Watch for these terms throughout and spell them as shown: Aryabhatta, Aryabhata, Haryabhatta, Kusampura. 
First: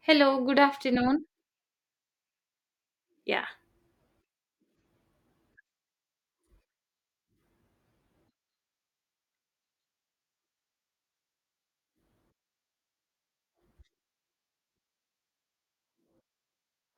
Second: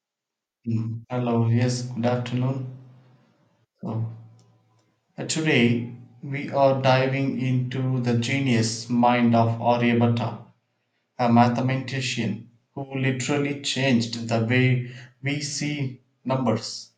Hello, good Mm. afternoon. Hello, yes, good afternoon. Yeah. So, today we are diving into the genius mind of Aryabhatta, a mathematician who literally changed the way we see numbers.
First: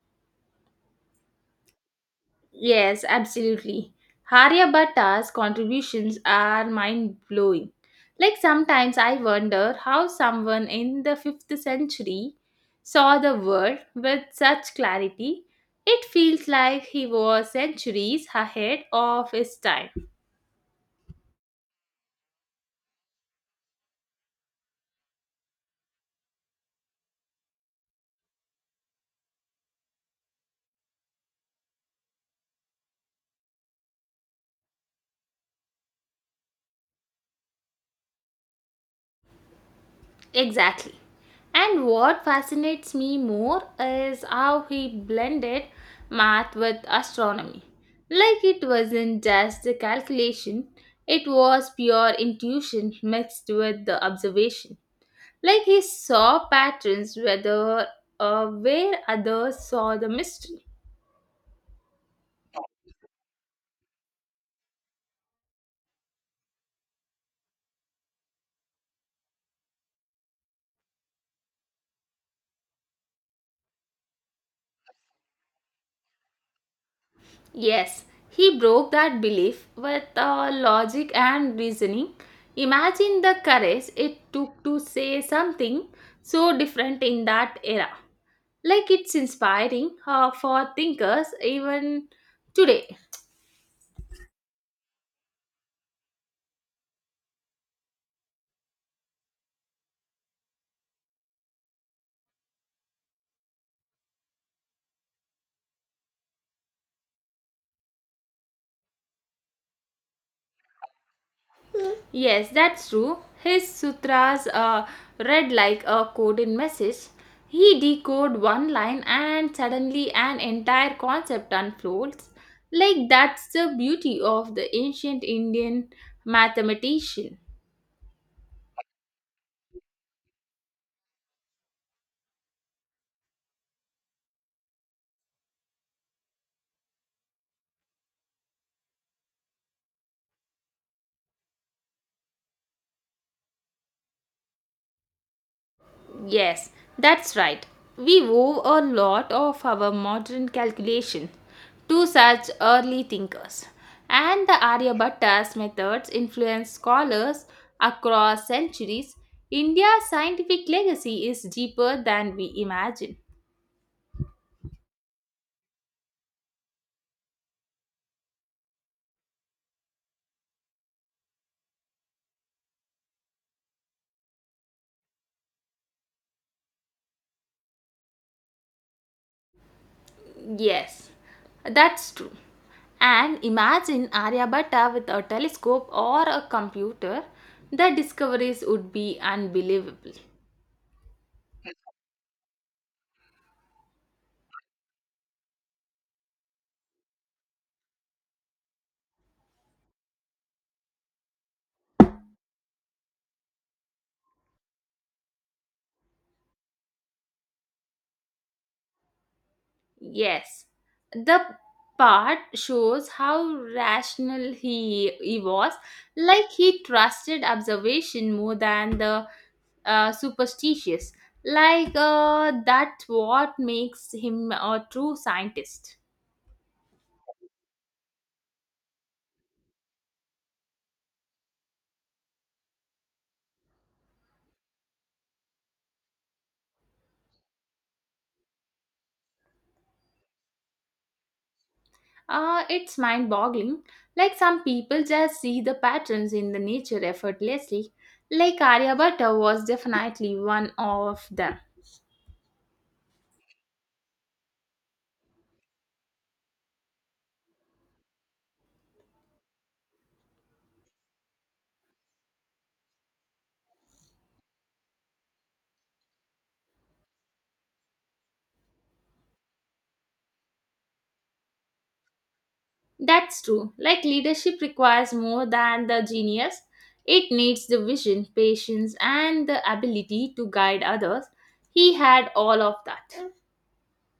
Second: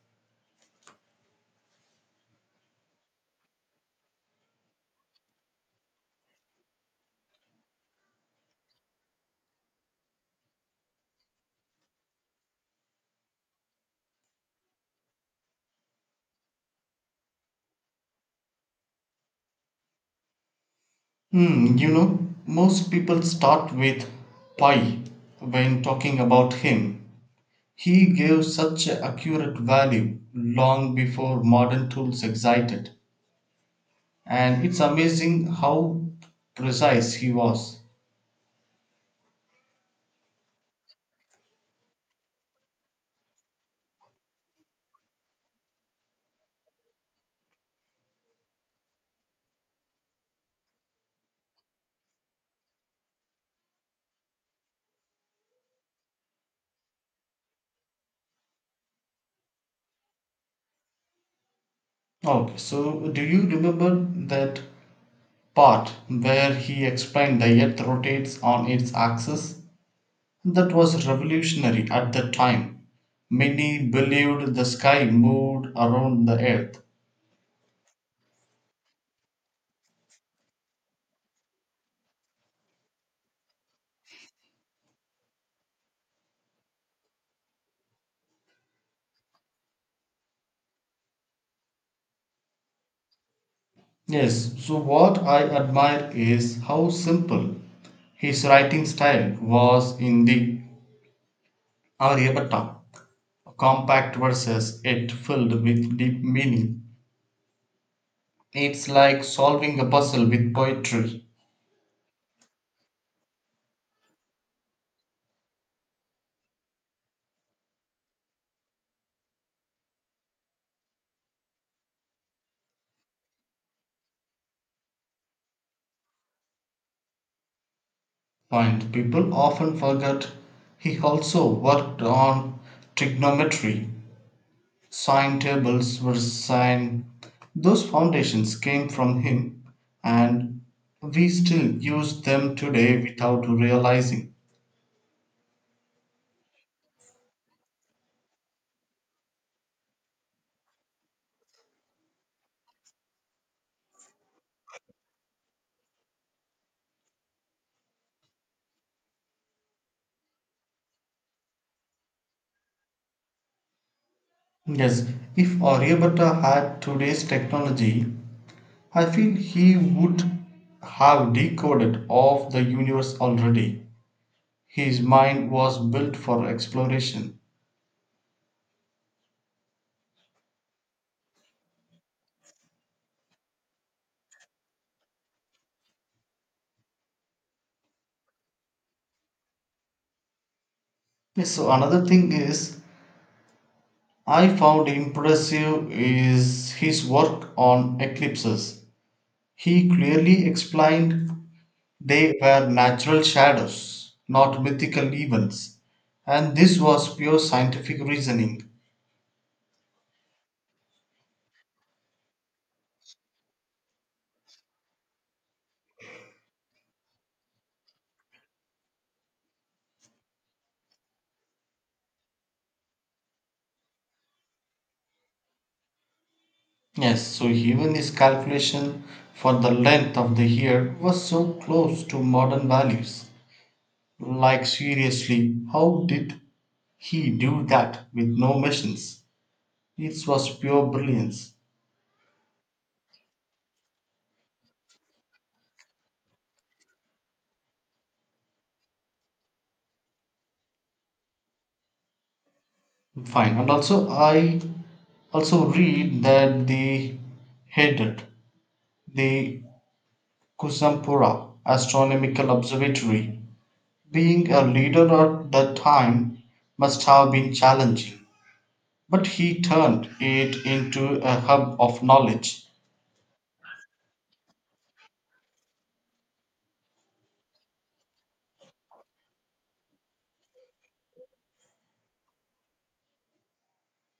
Yes, absolutely. Haryabhatta's contributions are mind blowing. Like sometimes I wonder how someone in the 5th century saw the world with such clarity. It feels like he was centuries ahead of his time. Most people start with pi when talking about him. He gave such a accurate value long before modern tools existed, and it's amazing how precise he was. Exactly. And what fascinates me more is how he blended math with astronomy. Like it wasn't just a calculation, it was pure intuition mixed with the observation. Like he saw patterns whether where others saw the mystery. Okay, so do you remember that part where he explained the earth rotates on its axis? That was revolutionary at the time. Many believed the sky moved around the earth. Yes, he broke that belief with logic and reasoning. Imagine the courage it took to say something so different in that era. Like it's inspiring for thinkers even today. Yes, so what I admire is how simple his writing style was in the Aryabhatta, compact verses, yet filled with deep meaning. It's like solving a puzzle with poetry. Yes, that's true. His sutras read like a coded message. He decode one line and suddenly an entire concept unfolds. Like that's the beauty of the ancient Indian mathematician. Point. People often forget he also worked on trigonometry. Sine tables were sine. Those foundations came from him, and we still use them today without realizing. Yes, that's right. We owe a lot of our modern calculation to such early thinkers, and the Aryabhatta's methods influenced scholars across centuries. India's scientific legacy is deeper than we imagine. Yes, if Aryabhatta had today's technology, I feel he would have decoded of the universe already. His mind was built for exploration. Yes, that's true. And imagine Aryabhatta with a telescope or a computer, the discoveries would be unbelievable. Yes, so another thing is I found impressive is his work on eclipses. He clearly explained they were natural shadows, not mythical events, and this was pure scientific reasoning. Yes, the part shows how rational he was, like he trusted observation more than the superstitious. Like that's what makes him a true scientist. Yes, so even his calculation for the length of the year was so close to modern values. Like, seriously, how did he do that with no machines? It was pure brilliance. It's mind boggling. Like some people just see the patterns in the nature effortlessly. Like Aryabhatta was definitely one of them. Fine, and also I also read that they headed the Kusampura astronomical observatory. Being a leader at that time must have been challenging, but he turned it into a hub of knowledge. That's true. Like leadership requires more than the genius, it needs the vision, patience, and the ability to guide others. He had all of that.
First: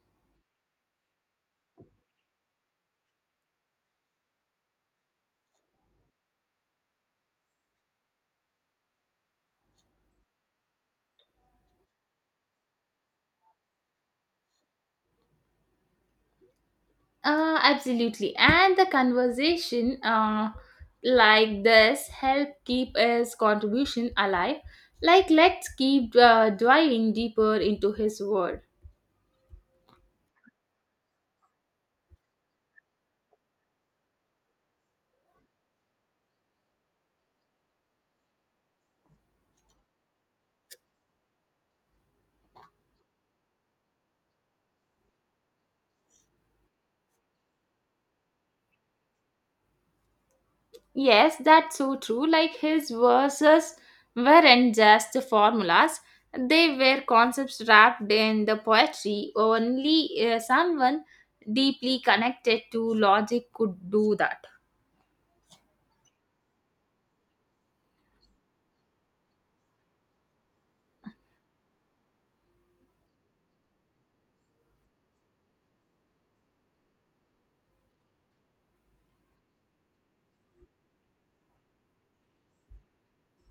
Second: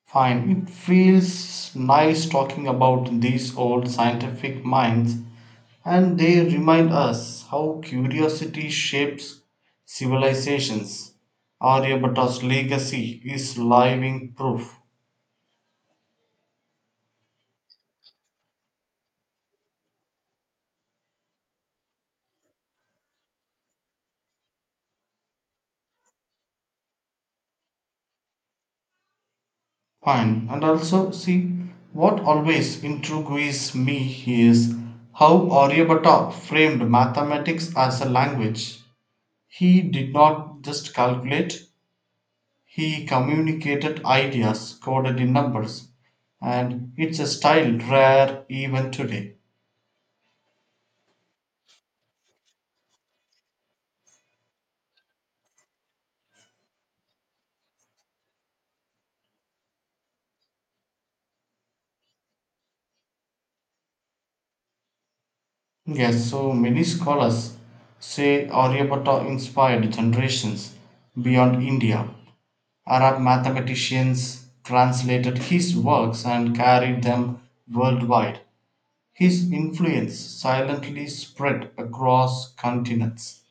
Fine. It feels nice talking about these old scientific minds, and they remind us how curiosity shapes civilizations. Aryabhata's legacy is living proof. Absolutely. And the conversation like this help keep his contribution alive. Like let's keep diving deeper into his world. Fine. And also, see, what always intrigues me is how Aryabhata framed mathematics as a language. He did not just calculate. He communicated ideas coded in numbers, and it's a style rare even today. Yes, that's so true. Like his verses weren't just formulas, they were concepts wrapped in the poetry. Only someone deeply connected to logic could do that. Yes, so many scholars say Aryabhatta inspired generations beyond India. Arab mathematicians translated his works and carried them worldwide. His influence silently spread across continents.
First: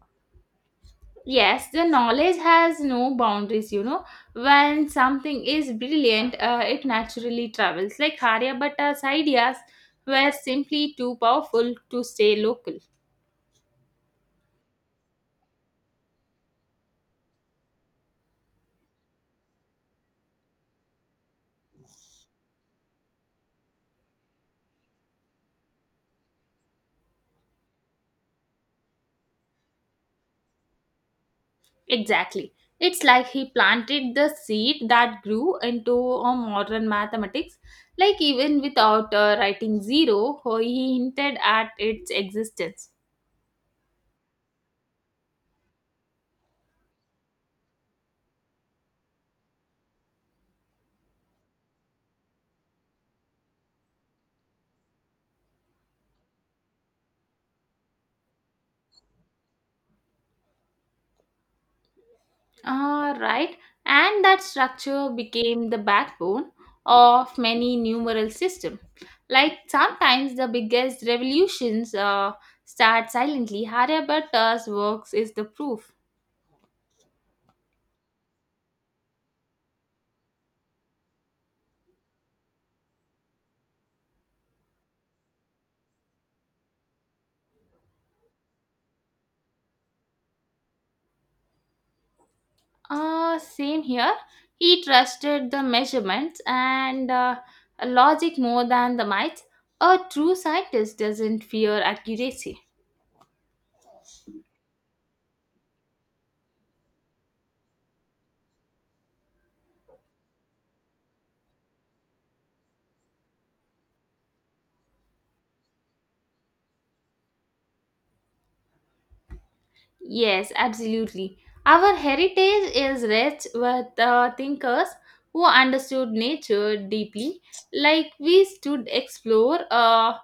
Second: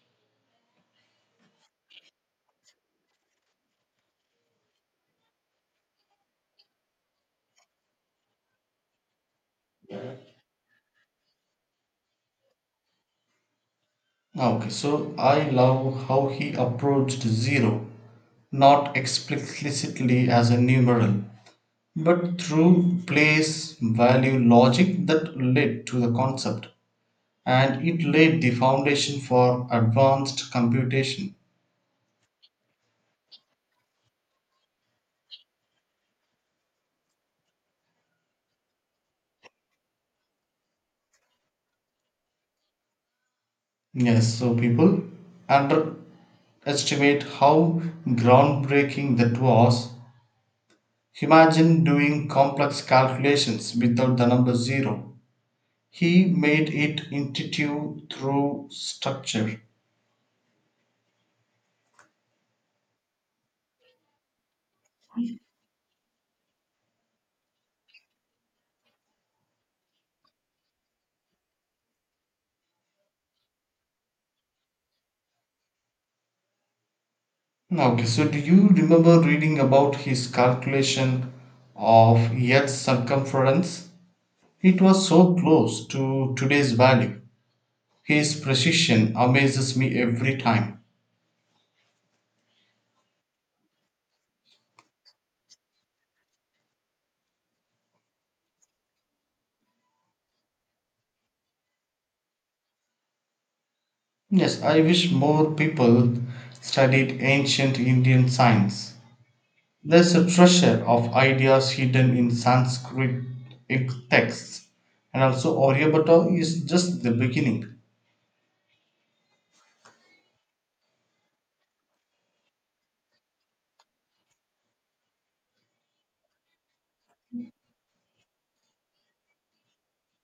Yes, the knowledge has no boundaries, you know. When something is brilliant, it naturally travels. Like Haryabhata's ideas were simply too powerful to stay local. Ah, okay, so I love how he approached zero, not explicitly as a numeral, but through place value logic that led to the concept, and it laid the foundation for advanced computation. Exactly. It's like he planted the seed that grew into a modern mathematics. Like even without writing zero, he hinted at its existence. Yes, so people underestimate how groundbreaking that was. Imagine doing complex calculations without the number zero. He made it intuitive through structure. Ah, right. And that structure became the backbone of many numeral systems. Like sometimes the biggest revolutions start silently. Haryabhata's works is the proof. Okay, so do you remember reading about his calculation of Earth's circumference? It was so close to today's value. His precision amazes me every time. Same here. He trusted the measurements and logic more than the might. A true scientist doesn't fear accuracy. Yes, I wish more people studied ancient Indian science. There's a treasure of ideas hidden in Sanskrit texts, and also Aryabhatta is just the beginning. Yes, absolutely. Our heritage is rich with thinkers who understood nature deeply. Like we stood explore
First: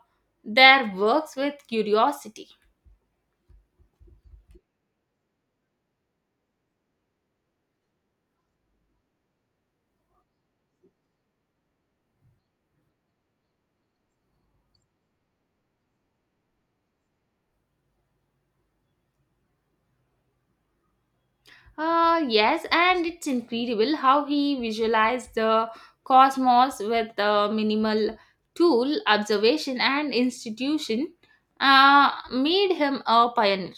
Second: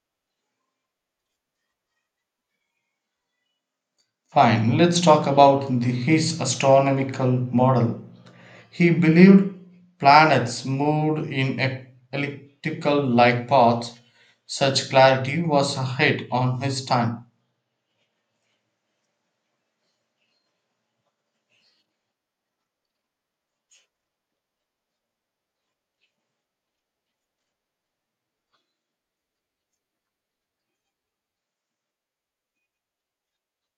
their works with curiosity. Fine, let's talk about his astronomical model. He believed planets moved in elliptical like paths. Such clarity was ahead on his time. Yes, and it's incredible how he visualized the cosmos with the minimal tool, observation, and institution made him a pioneer.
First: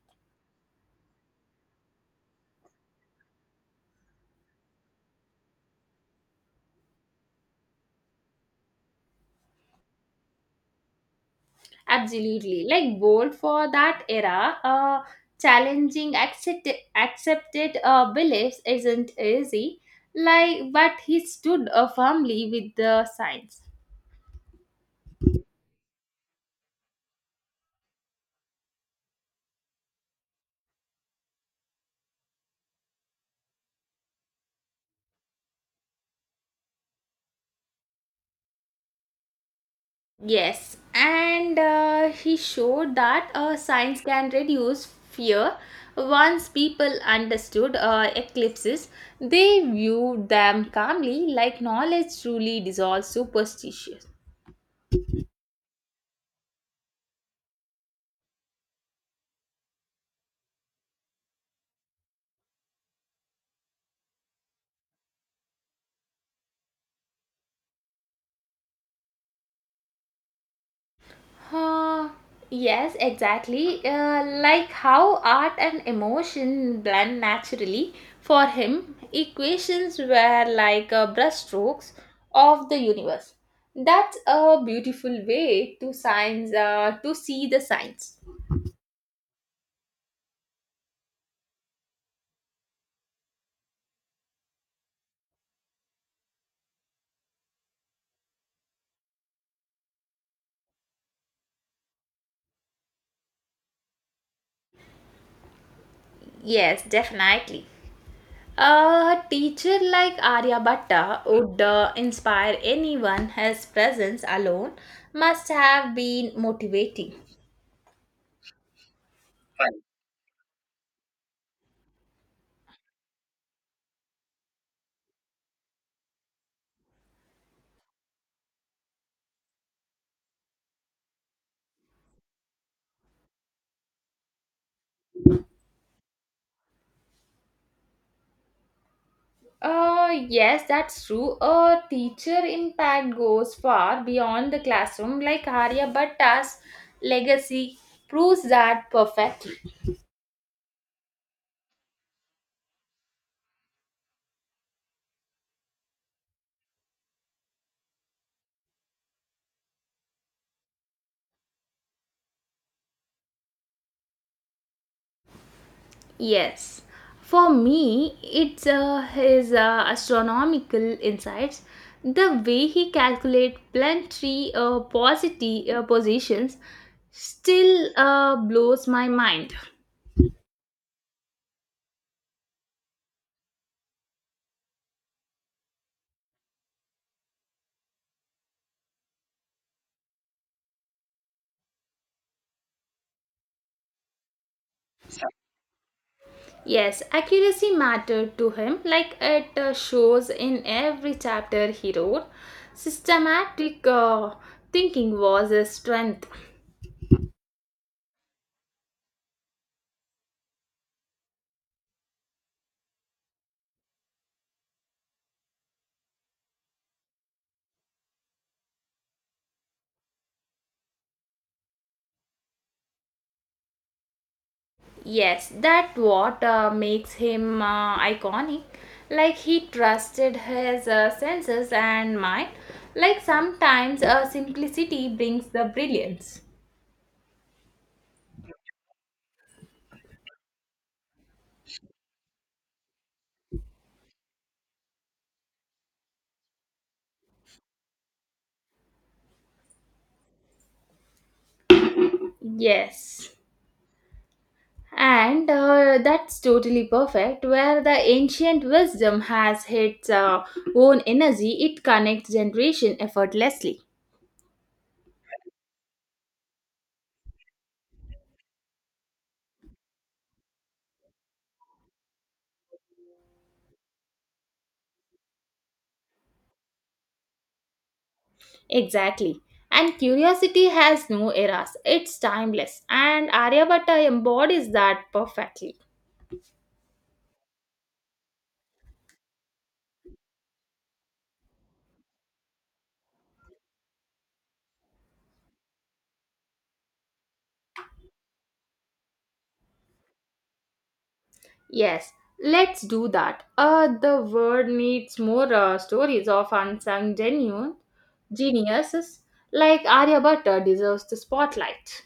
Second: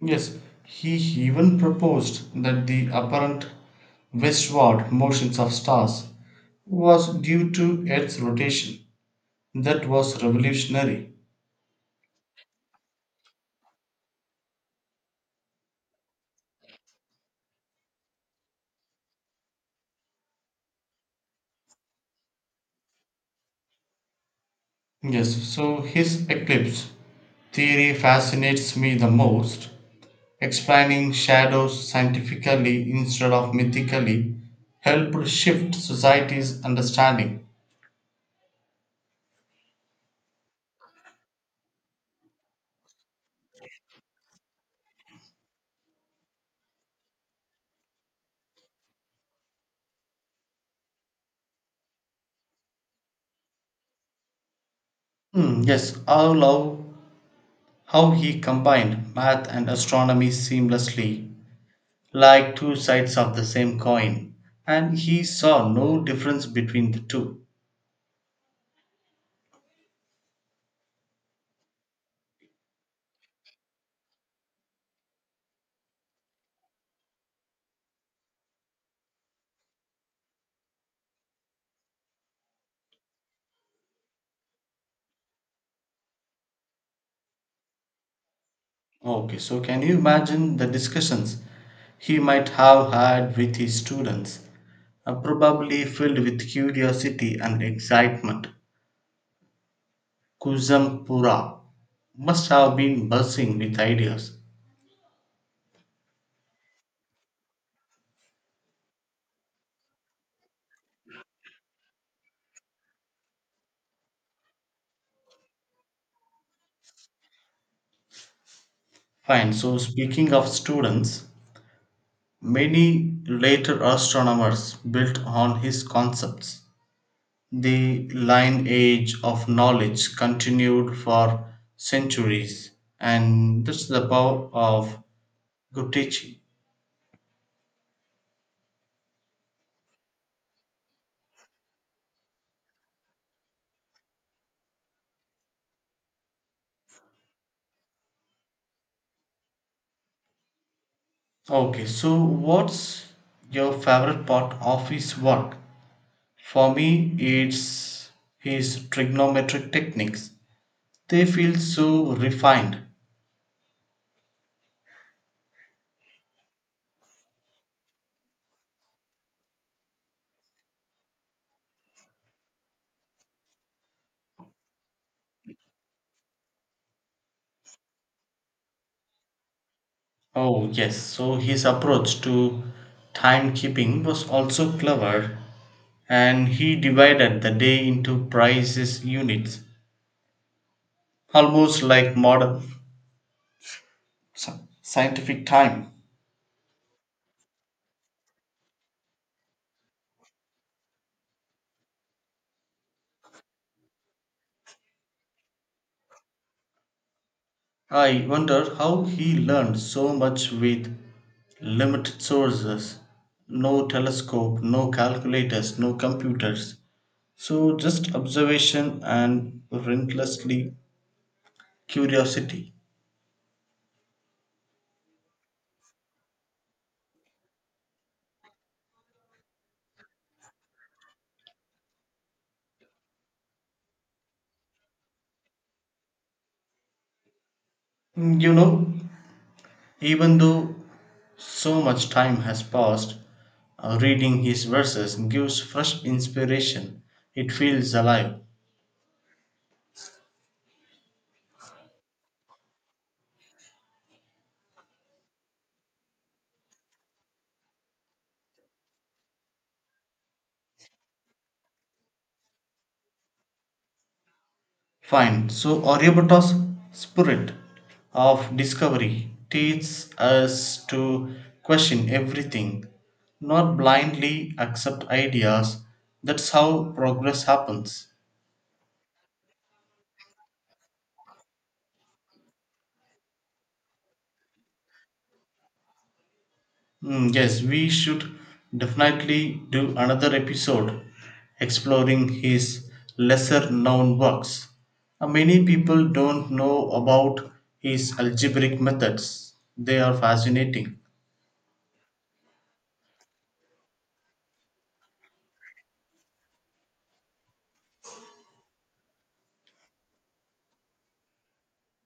Yes, he even proposed that the apparent westward motions of stars was due to Earth's rotation. That was revolutionary. Absolutely. Like bold for that era, challenging accepted beliefs isn't easy. Like, but he stood firmly with the science. Yes, so his eclipse theory fascinates me the most. Explaining shadows scientifically instead of mythically helped shift society's understanding. Yes, and he showed that science can reduce fear. Once people understood eclipses, they viewed them calmly, like knowledge truly dissolves superstition. Hmm, yes, I love how he combined math and astronomy seamlessly, like two sides of the same coin, and he saw no difference between the two. Uh, yes, exactly. Like how art and emotion blend naturally. For him, equations were like brushstrokes of the universe. That's a beautiful way to science to see the science. Okay, so can you imagine the discussions he might have had with his students, probably filled with curiosity and excitement? Kusampura must have been buzzing with ideas. Yes, definitely. A teacher like Aryabhatta would inspire anyone. His presence alone must have been motivating. Fine, so speaking of students, many later astronomers built on his concepts. The lineage of knowledge continued for centuries, and that's the power of good teaching. Yes, that's true. A teacher impact goes far beyond the classroom, like Arya Bhatta's legacy proves that perfectly. Okay, so what's your favorite part of his work? For me, it's his trigonometric techniques. They feel so refined. Yes. For me, it's his astronomical insights, the way he calculates planetary positions still blows my mind. Oh, yes, so his approach to timekeeping was also clever, and he divided the day into precise units, almost like modern scientific time. Yes, accuracy mattered to him, like it shows in every chapter he wrote. Systematic thinking was his strength. I wonder how he learned so much with limited sources, no telescope, no calculators, no computers. So, just observation and relentlessly curiosity. Yes, that what makes him iconic. Like he trusted his senses and mind. Like sometimes simplicity brings the brilliance. Mm, You know, even though so much time has passed, reading his verses gives fresh inspiration. It feels alive. Yes. And that's totally perfect. Where the ancient wisdom has its own energy, it connects generation effortlessly. Fine. So, Aryabhata's spirit of discovery teaches us to question everything, not blindly accept ideas. That's how progress happens. Exactly. And curiosity has no eras. It's timeless. And Aryabhatta embodies that perfectly. Mm, yes, we should definitely do another episode exploring his lesser known works. Many people don't know about his algebraic methods, they are fascinating. Yes, let's do that. The world needs more stories of unsung genuine geniuses like Aryabhatta deserves the spotlight.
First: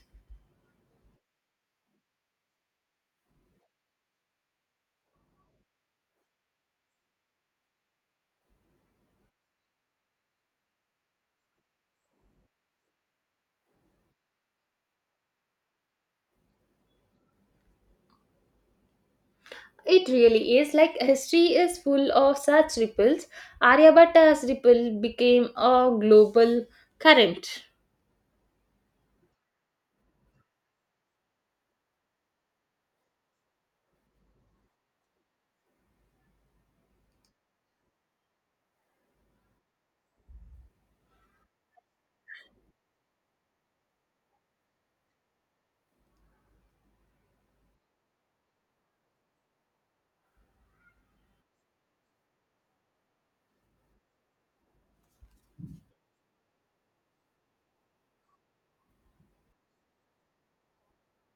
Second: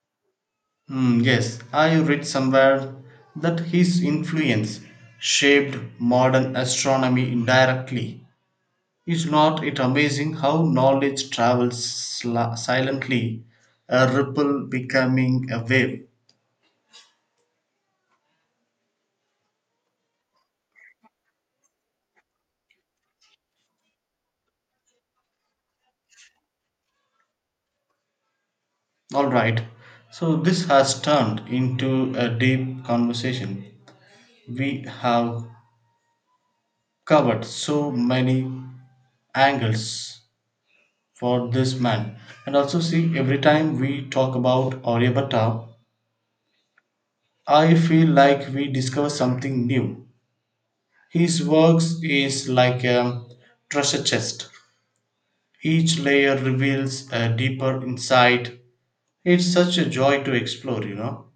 Hmm. Yes, I read somewhere that his influence shaped modern astronomy indirectly. Is not it amazing how knowledge travels silently, a ripple becoming a wave? It really is like history is full of such ripples. Aryabhatta's ripple became a global current. All right. So this has turned into a deep conversation. We have covered so many angles for this man. And also see every time we talk about Aryabhatta, I feel like we discover something new. His works is like a treasure chest. Each layer reveals a deeper insight. It's such a joy to explore.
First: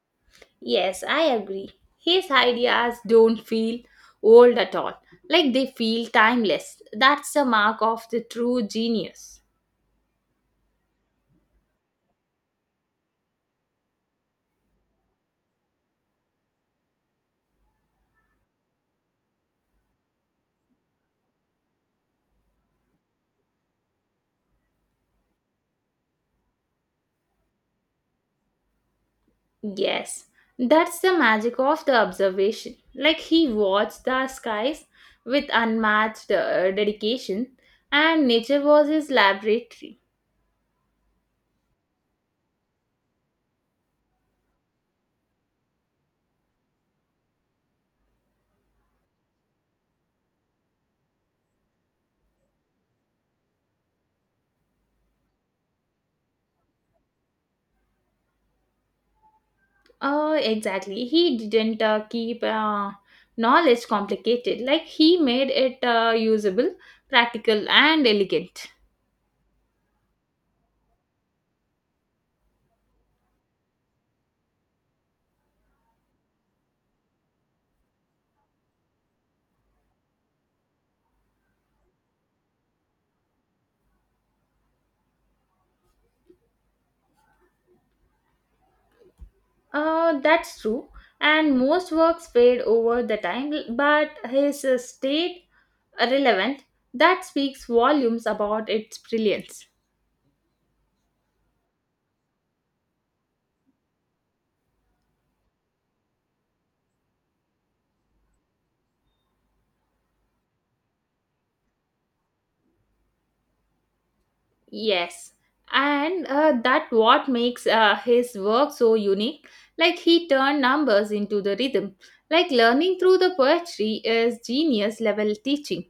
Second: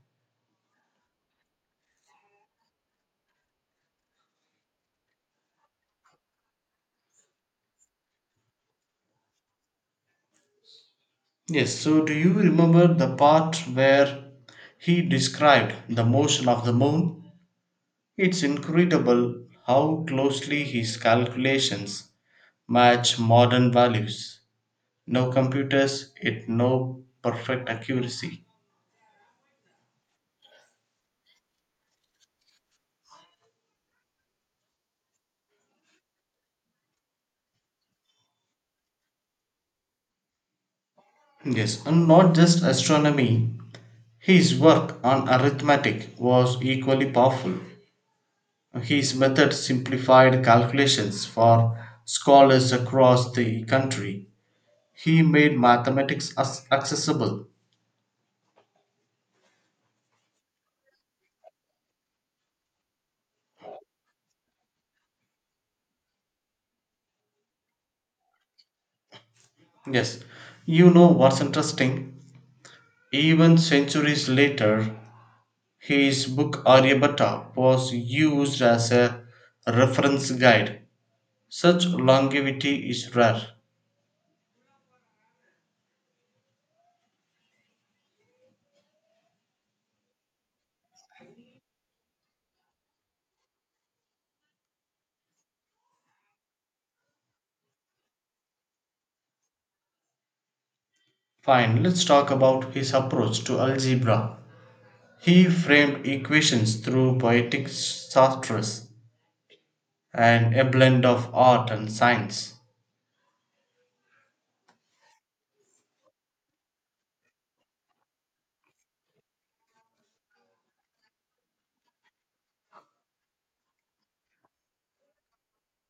Yes, I agree. His ideas don't feel old at all, like they feel timeless. That's the mark of the true genius. Yes, so do you remember the part where he described the motion of the moon? It's incredible how closely his calculations match modern values. No computers, it no perfect accuracy. Yes, that's the magic of the observation. Like he watched the skies with unmatched dedication, and nature was his laboratory. Yes, and not just astronomy. His work on arithmetic was equally powerful. His method simplified calculations for scholars across the country. He made mathematics as accessible. Oh, exactly. He didn't keep knowledge complicated. Like he made it usable, practical, and elegant. Yes, you know what's interesting? Even centuries later, his book Aryabhatta was used as a reference guide. Such longevity is rare. That's true. And most works fade over the time, but his stayed relevant. That speaks volumes about its brilliance. Fine, let's talk about his approach to algebra. He framed equations through poetic sartres and a blend of art and science. Yes, and that what makes his work so unique. Like he turned numbers into the rhythm. Like learning through the poetry is genius level teaching.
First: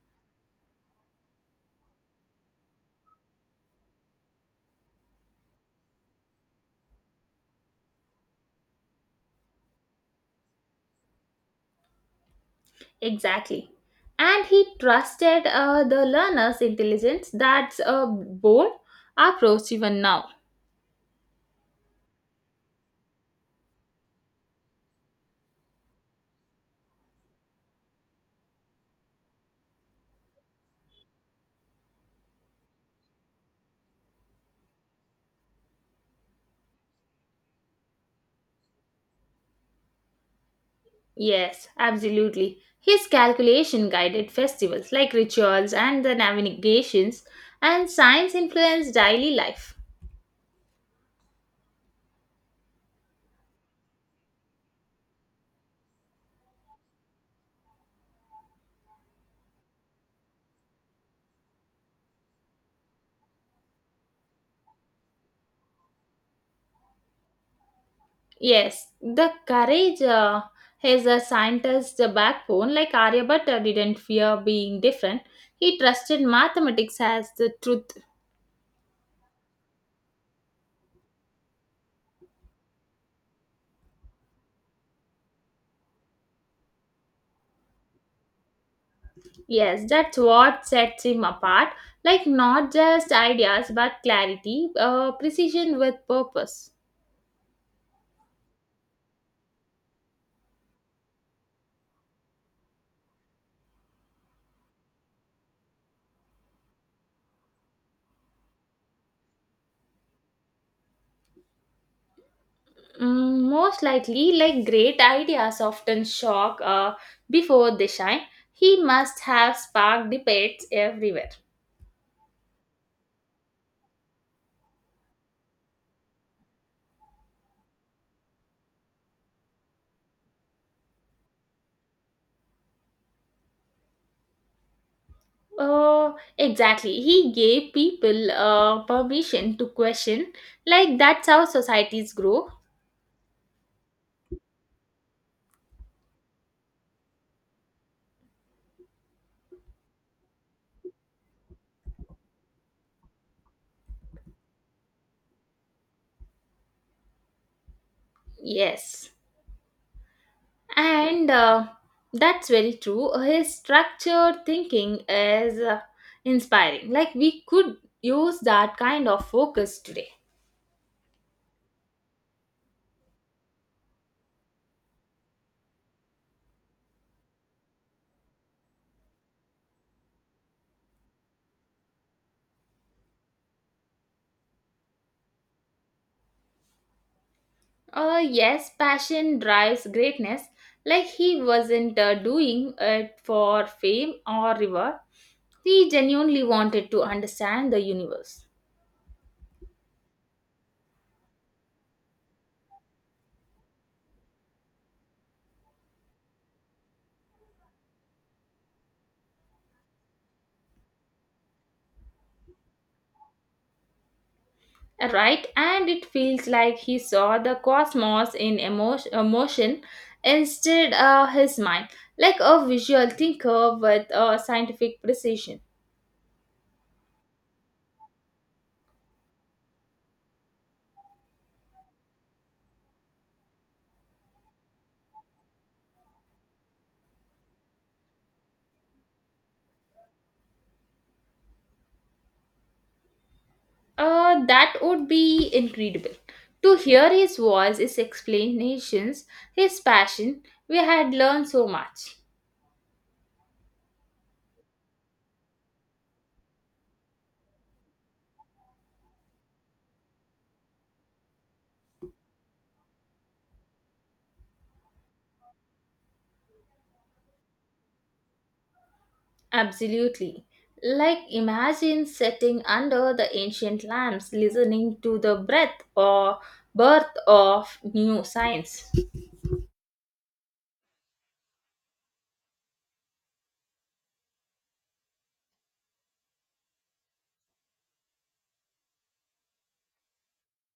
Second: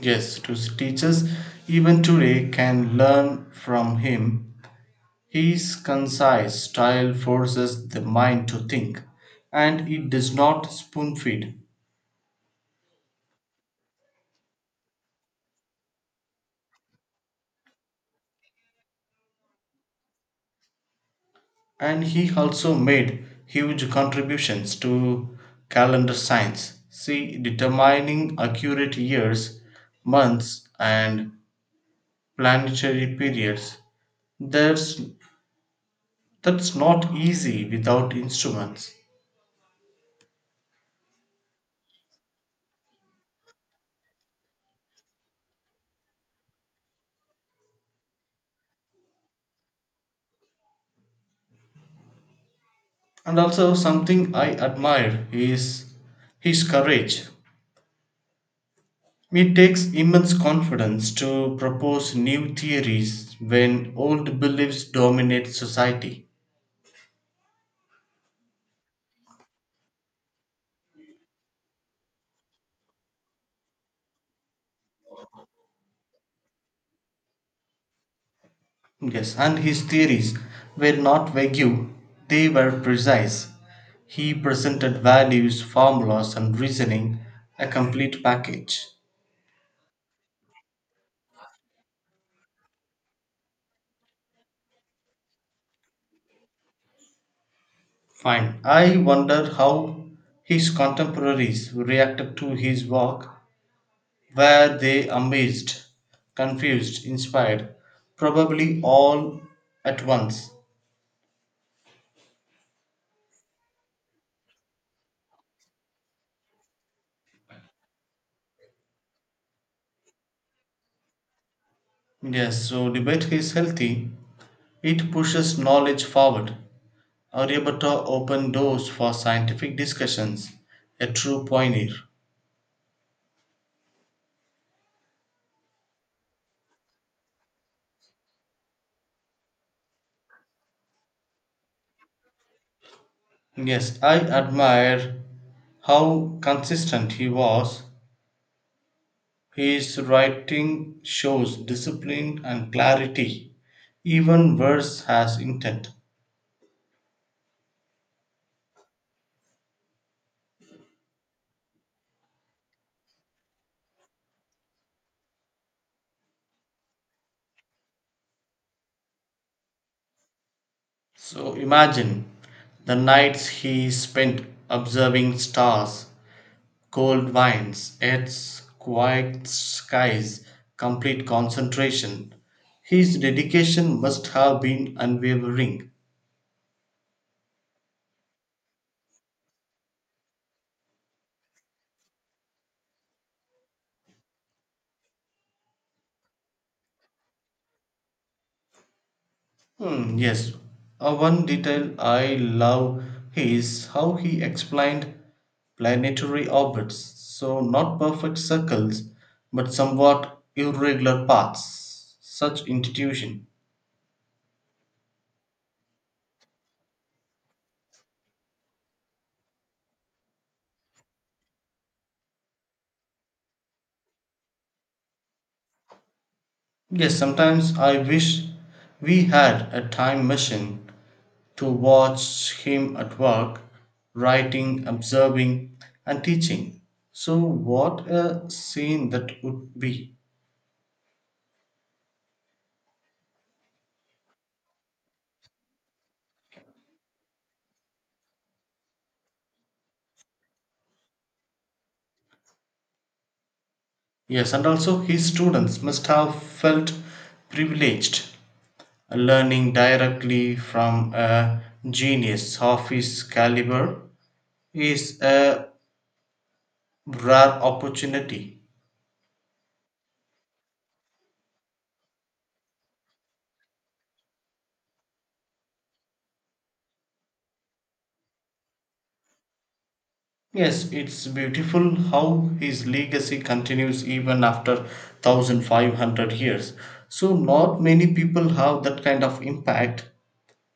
Yes, to teachers even today can learn from him. His concise style forces the mind to think, and it does not spoon feed. Exactly. And he trusted the learner's intelligence. That's a bold approach even now. And he also made huge contributions to calendar science, see determining accurate years, months, and planetary periods. That's that's not easy without instruments. Yes, absolutely. His calculation guided festivals like rituals and the navigations, and science influenced daily life. And also something I admire is his courage. It takes immense confidence to propose new theories when old beliefs dominate society. Yes, the courage is a scientist's backbone. Like Aryabhatta didn't fear being different. He trusted mathematics as the truth. Yes, and his theories were not vague, they were precise. He presented values, formulas, and reasoning, a complete package. Yes, that's what sets him apart. Like not just ideas, but clarity, precision with purpose. Fine. I wonder how his contemporaries reacted to his work. Were they amazed, confused, inspired? Probably all at once. Mm, most likely, like great ideas often shock before they shine. He must have sparked debates everywhere. Yes, so debate is healthy. It pushes knowledge forward. Aryabhatta opened doors for scientific discussions, a true pioneer. Exactly. He gave people permission to question. Like, that's how societies grow. Yes, I admire how consistent he was. His writing shows discipline and clarity. Even verse has intent. Yes. And that's very true. His structured thinking is inspiring. Like, we could use that kind of focus today. So imagine the nights he spent observing stars. Cold wines, yachts, quiet skies, complete concentration. His dedication must have been unwavering. Yes, passion drives greatness. Like, he wasn't doing it for fame or reward, he genuinely wanted to understand the universe. Hmm, yes, one detail I love is how he explained planetary orbits. So, not perfect circles, but somewhat irregular paths. Such intuition. Right, and it feels like he saw the cosmos in emotion instead of his mind, like a visual thinker with a scientific precision. Yes, sometimes I wish we had a time machine to watch him at work, writing, observing, and teaching. So, what a scene that would be! That would be incredible. To hear his voice, his explanations, his passion, we had learned so much. Yes, and also his students must have felt privileged, learning directly from a genius of his caliber, is a rare opportunity. Absolutely. Like imagine sitting under the ancient lamps listening to the breath or birth of new science. Yes, it's beautiful how his legacy continues even after 1500 years. So, not many people have that kind of impact.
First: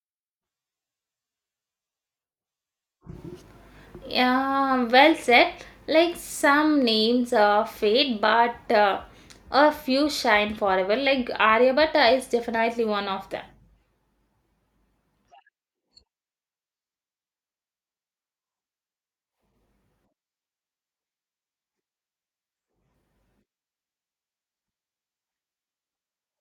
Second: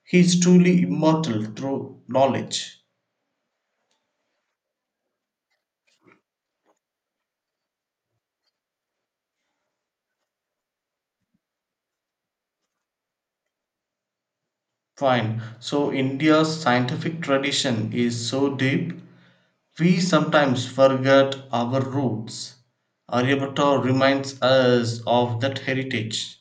He is truly immortal through knowledge. Yeah, well said. Like some names are fade, but a few shine forever. Like Aryabhatta is definitely one of them. Fine. So, India's scientific tradition is so deep, we sometimes forget our roots. Aryabhatta reminds us of that heritage.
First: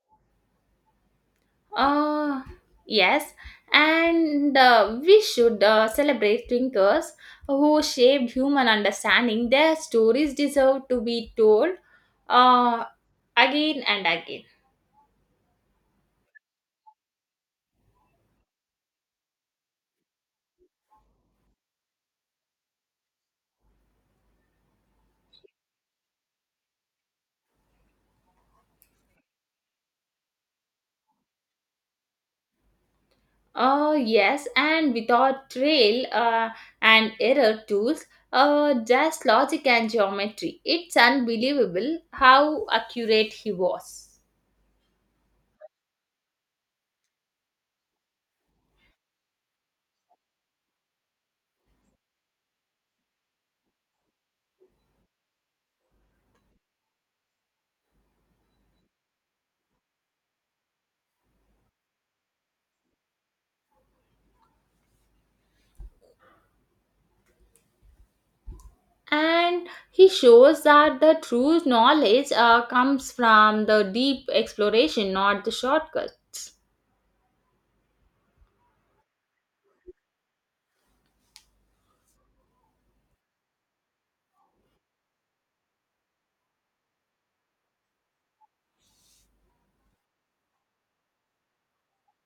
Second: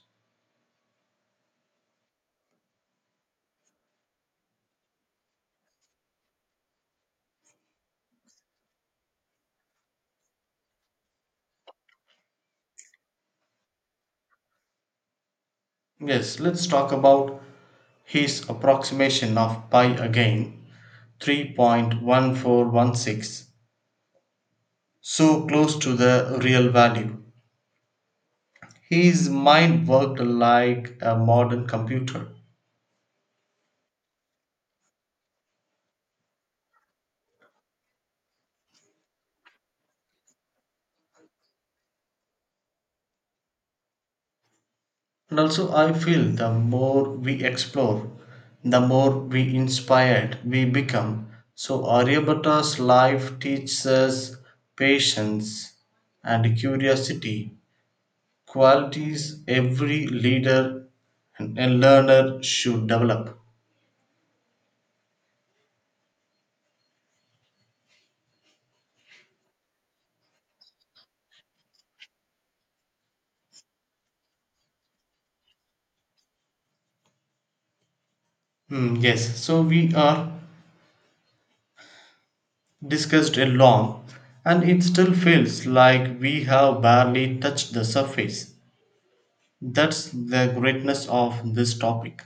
Uh, yes, and we should celebrate thinkers who shaped human understanding. Their stories deserve to be told uh, again and again. Yes, let's talk about his approximation of pi again, 3.1416, so close to the real value. His mind worked like a modern computer. Yes, and without trail and error tools, just logic and geometry. It's unbelievable how accurate he was. And also, I feel the more we explore, the more we inspired we become. So, Aryabhata's life teaches us patience and curiosity, qualities every leader and learner should develop. And he shows that the true knowledge comes from the deep exploration, not the shortcuts. Hmm, yes, so we are discussed a long, and it still feels like we have barely touched the surface. That's the greatness of this topic.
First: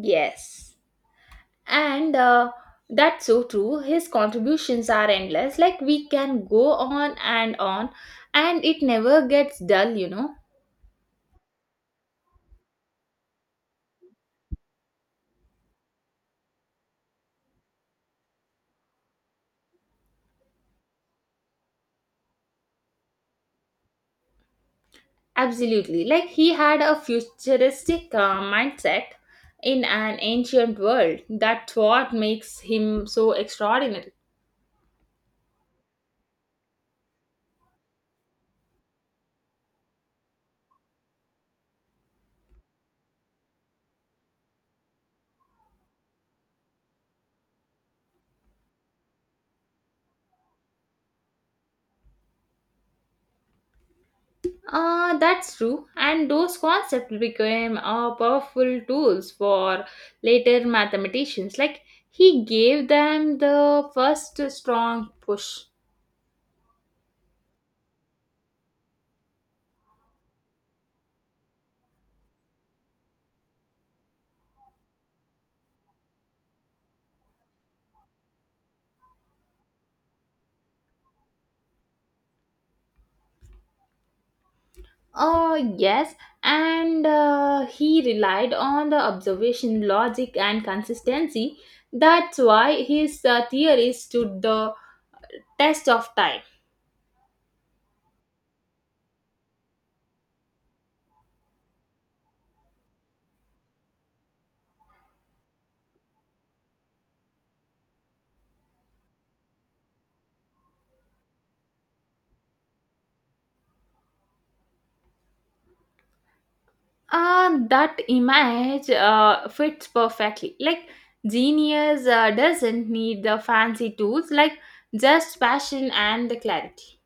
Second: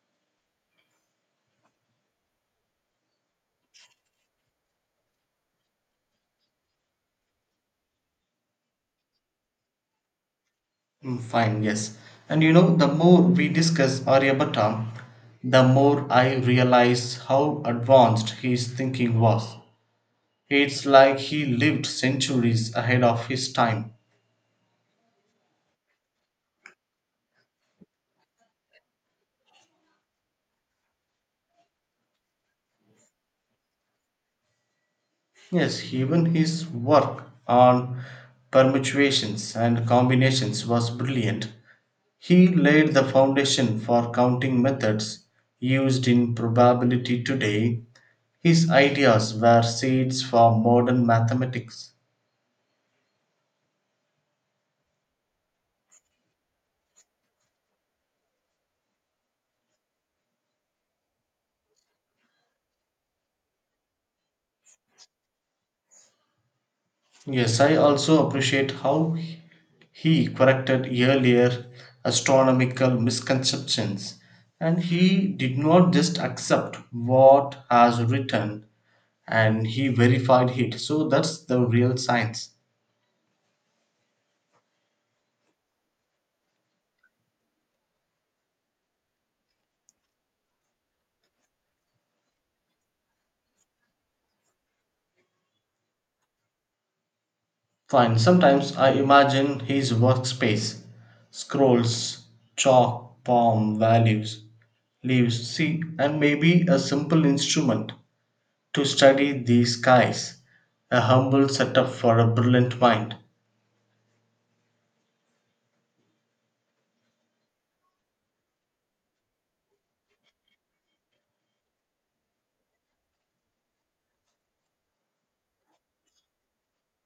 Yes. And that's so true. His contributions are endless, like we can go on and on, and it never gets dull, you know. Hmm, fine, yes. And the more we discuss Aryabhatta, the more I realize how advanced his thinking was. It's like he lived centuries ahead of his time. Absolutely, like he had a futuristic mindset in an ancient world. That's what makes him so extraordinary. Yes, even his work on permutations and combinations was brilliant. He laid the foundation for counting methods used in probability today. His ideas were seeds for modern mathematics. That's true, and those concepts became powerful tools for later mathematicians. Like he gave them the first strong push. Yes, I also appreciate how he corrected earlier astronomical misconceptions, and he did not just accept what has written, and he verified it. So that's the real science. Yes, and he relied on the observation, logic, and consistency. That's why his theories stood the test of time. Fine, sometimes I imagine his workspace, scrolls, chalk, palm, values, leaves, see, and maybe a simple instrument to study the skies, a humble setup for a brilliant mind. That image fits perfectly. Like, genius doesn't need the fancy tools, like, just passion and the clarity.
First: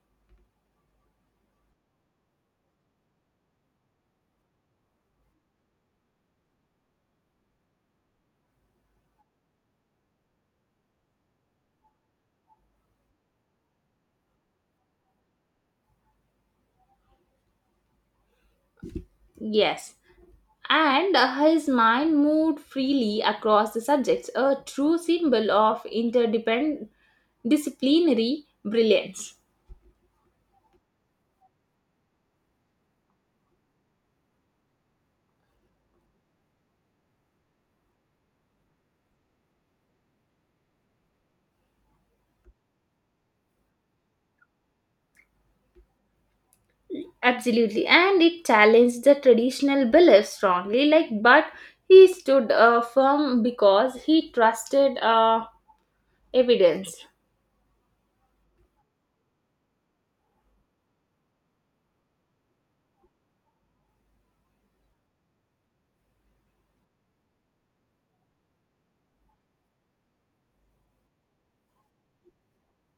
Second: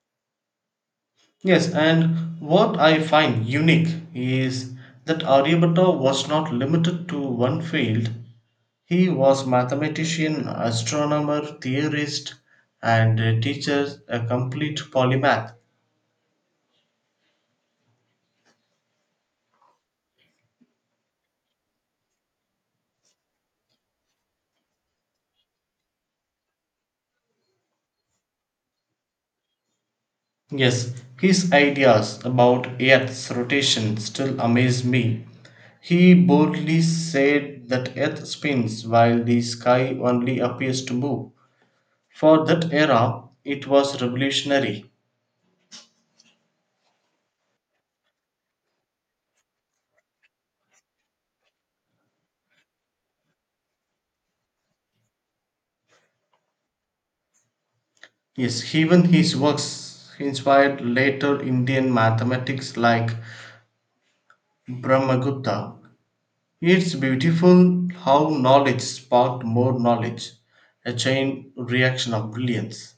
Yes, and what I find unique is that Aryabhatta was not limited to one field. He was mathematician, astronomer, theorist, and a teacher, a complete polymath. Yes. And his mind moved freely across the subjects, a true symbol of interdependent disciplinary brilliance. Yes, his ideas about Earth's rotation still amaze me. He boldly said that Earth spins while the sky only appears to move. For that era, it was revolutionary. Absolutely. And it challenged the traditional beliefs strongly, like, but he stood firm because he trusted evidence. Yes, even his works inspired later Indian mathematics like Brahmagupta. It's beautiful how knowledge sparked more knowledge, a chain reaction of brilliance.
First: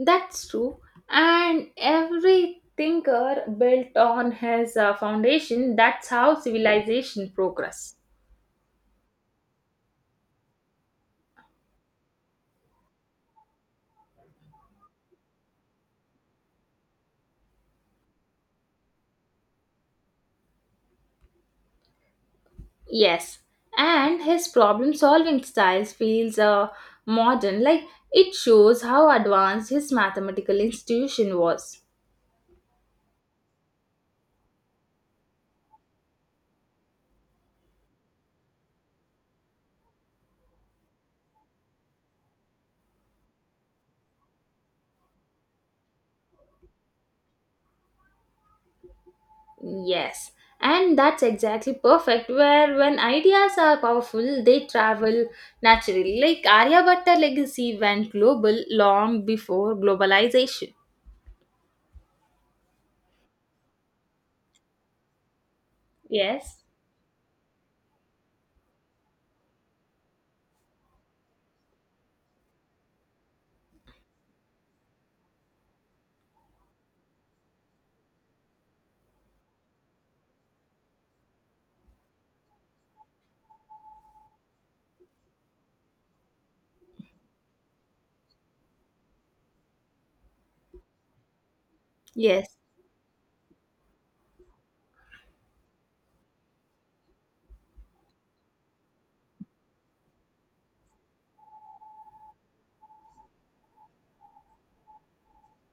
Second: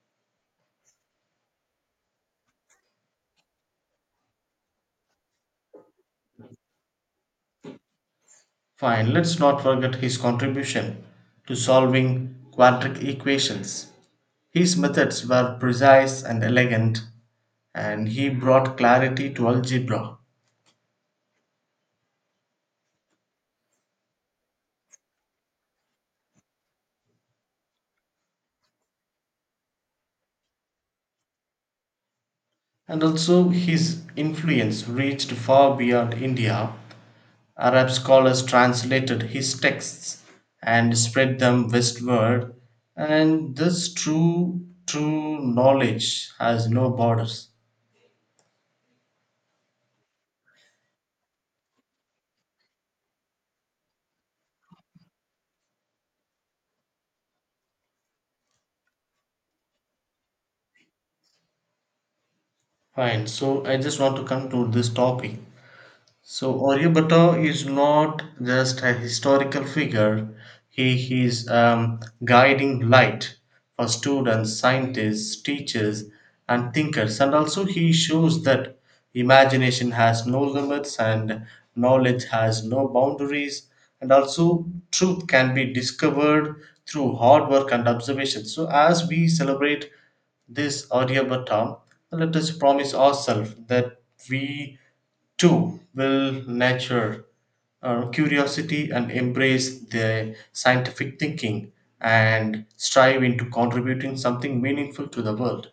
That's true. And every thinker built on his foundation, that's how civilization progress. Fine, let's not forget his contribution to solving quadratic equations. His methods were precise and elegant, and he brought clarity to algebra. Yes. And his problem solving style feels modern, like it shows how advanced his mathematical institution was. And also, his influence reached far beyond India. Arab scholars translated his texts and spread them westward, and this true knowledge has no borders. Yes. And that's exactly perfect where when ideas are powerful, they travel naturally. Like Aryabhatta legacy went global long before globalization. Fine, so I just want to conclude this topic. So Yes. Aryabhatta is not just a historical figure, he is a guiding light for students, scientists, teachers, and thinkers. And also, he shows that imagination has no limits and knowledge has no boundaries. And also, truth can be discovered through hard work and observation. So, as we celebrate this Aryabhatta, let us Yes, promise ourselves that we 2 will nurture curiosity and embrace the scientific thinking and strive into contributing something meaningful to the world.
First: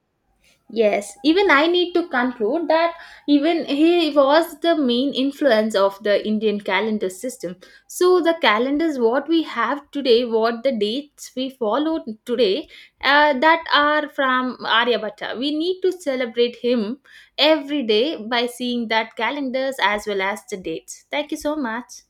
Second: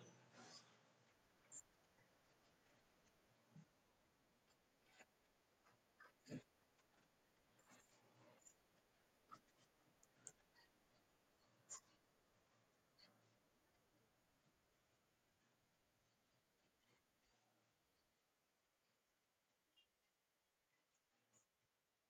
yes. Even I need to conclude that even he was the main influence of the Indian calendar system. So the calendars what we have today, what the dates we follow today, that are from Aryabhatta. We need to celebrate him every day by seeing that calendars as well as the dates. Thank you so much.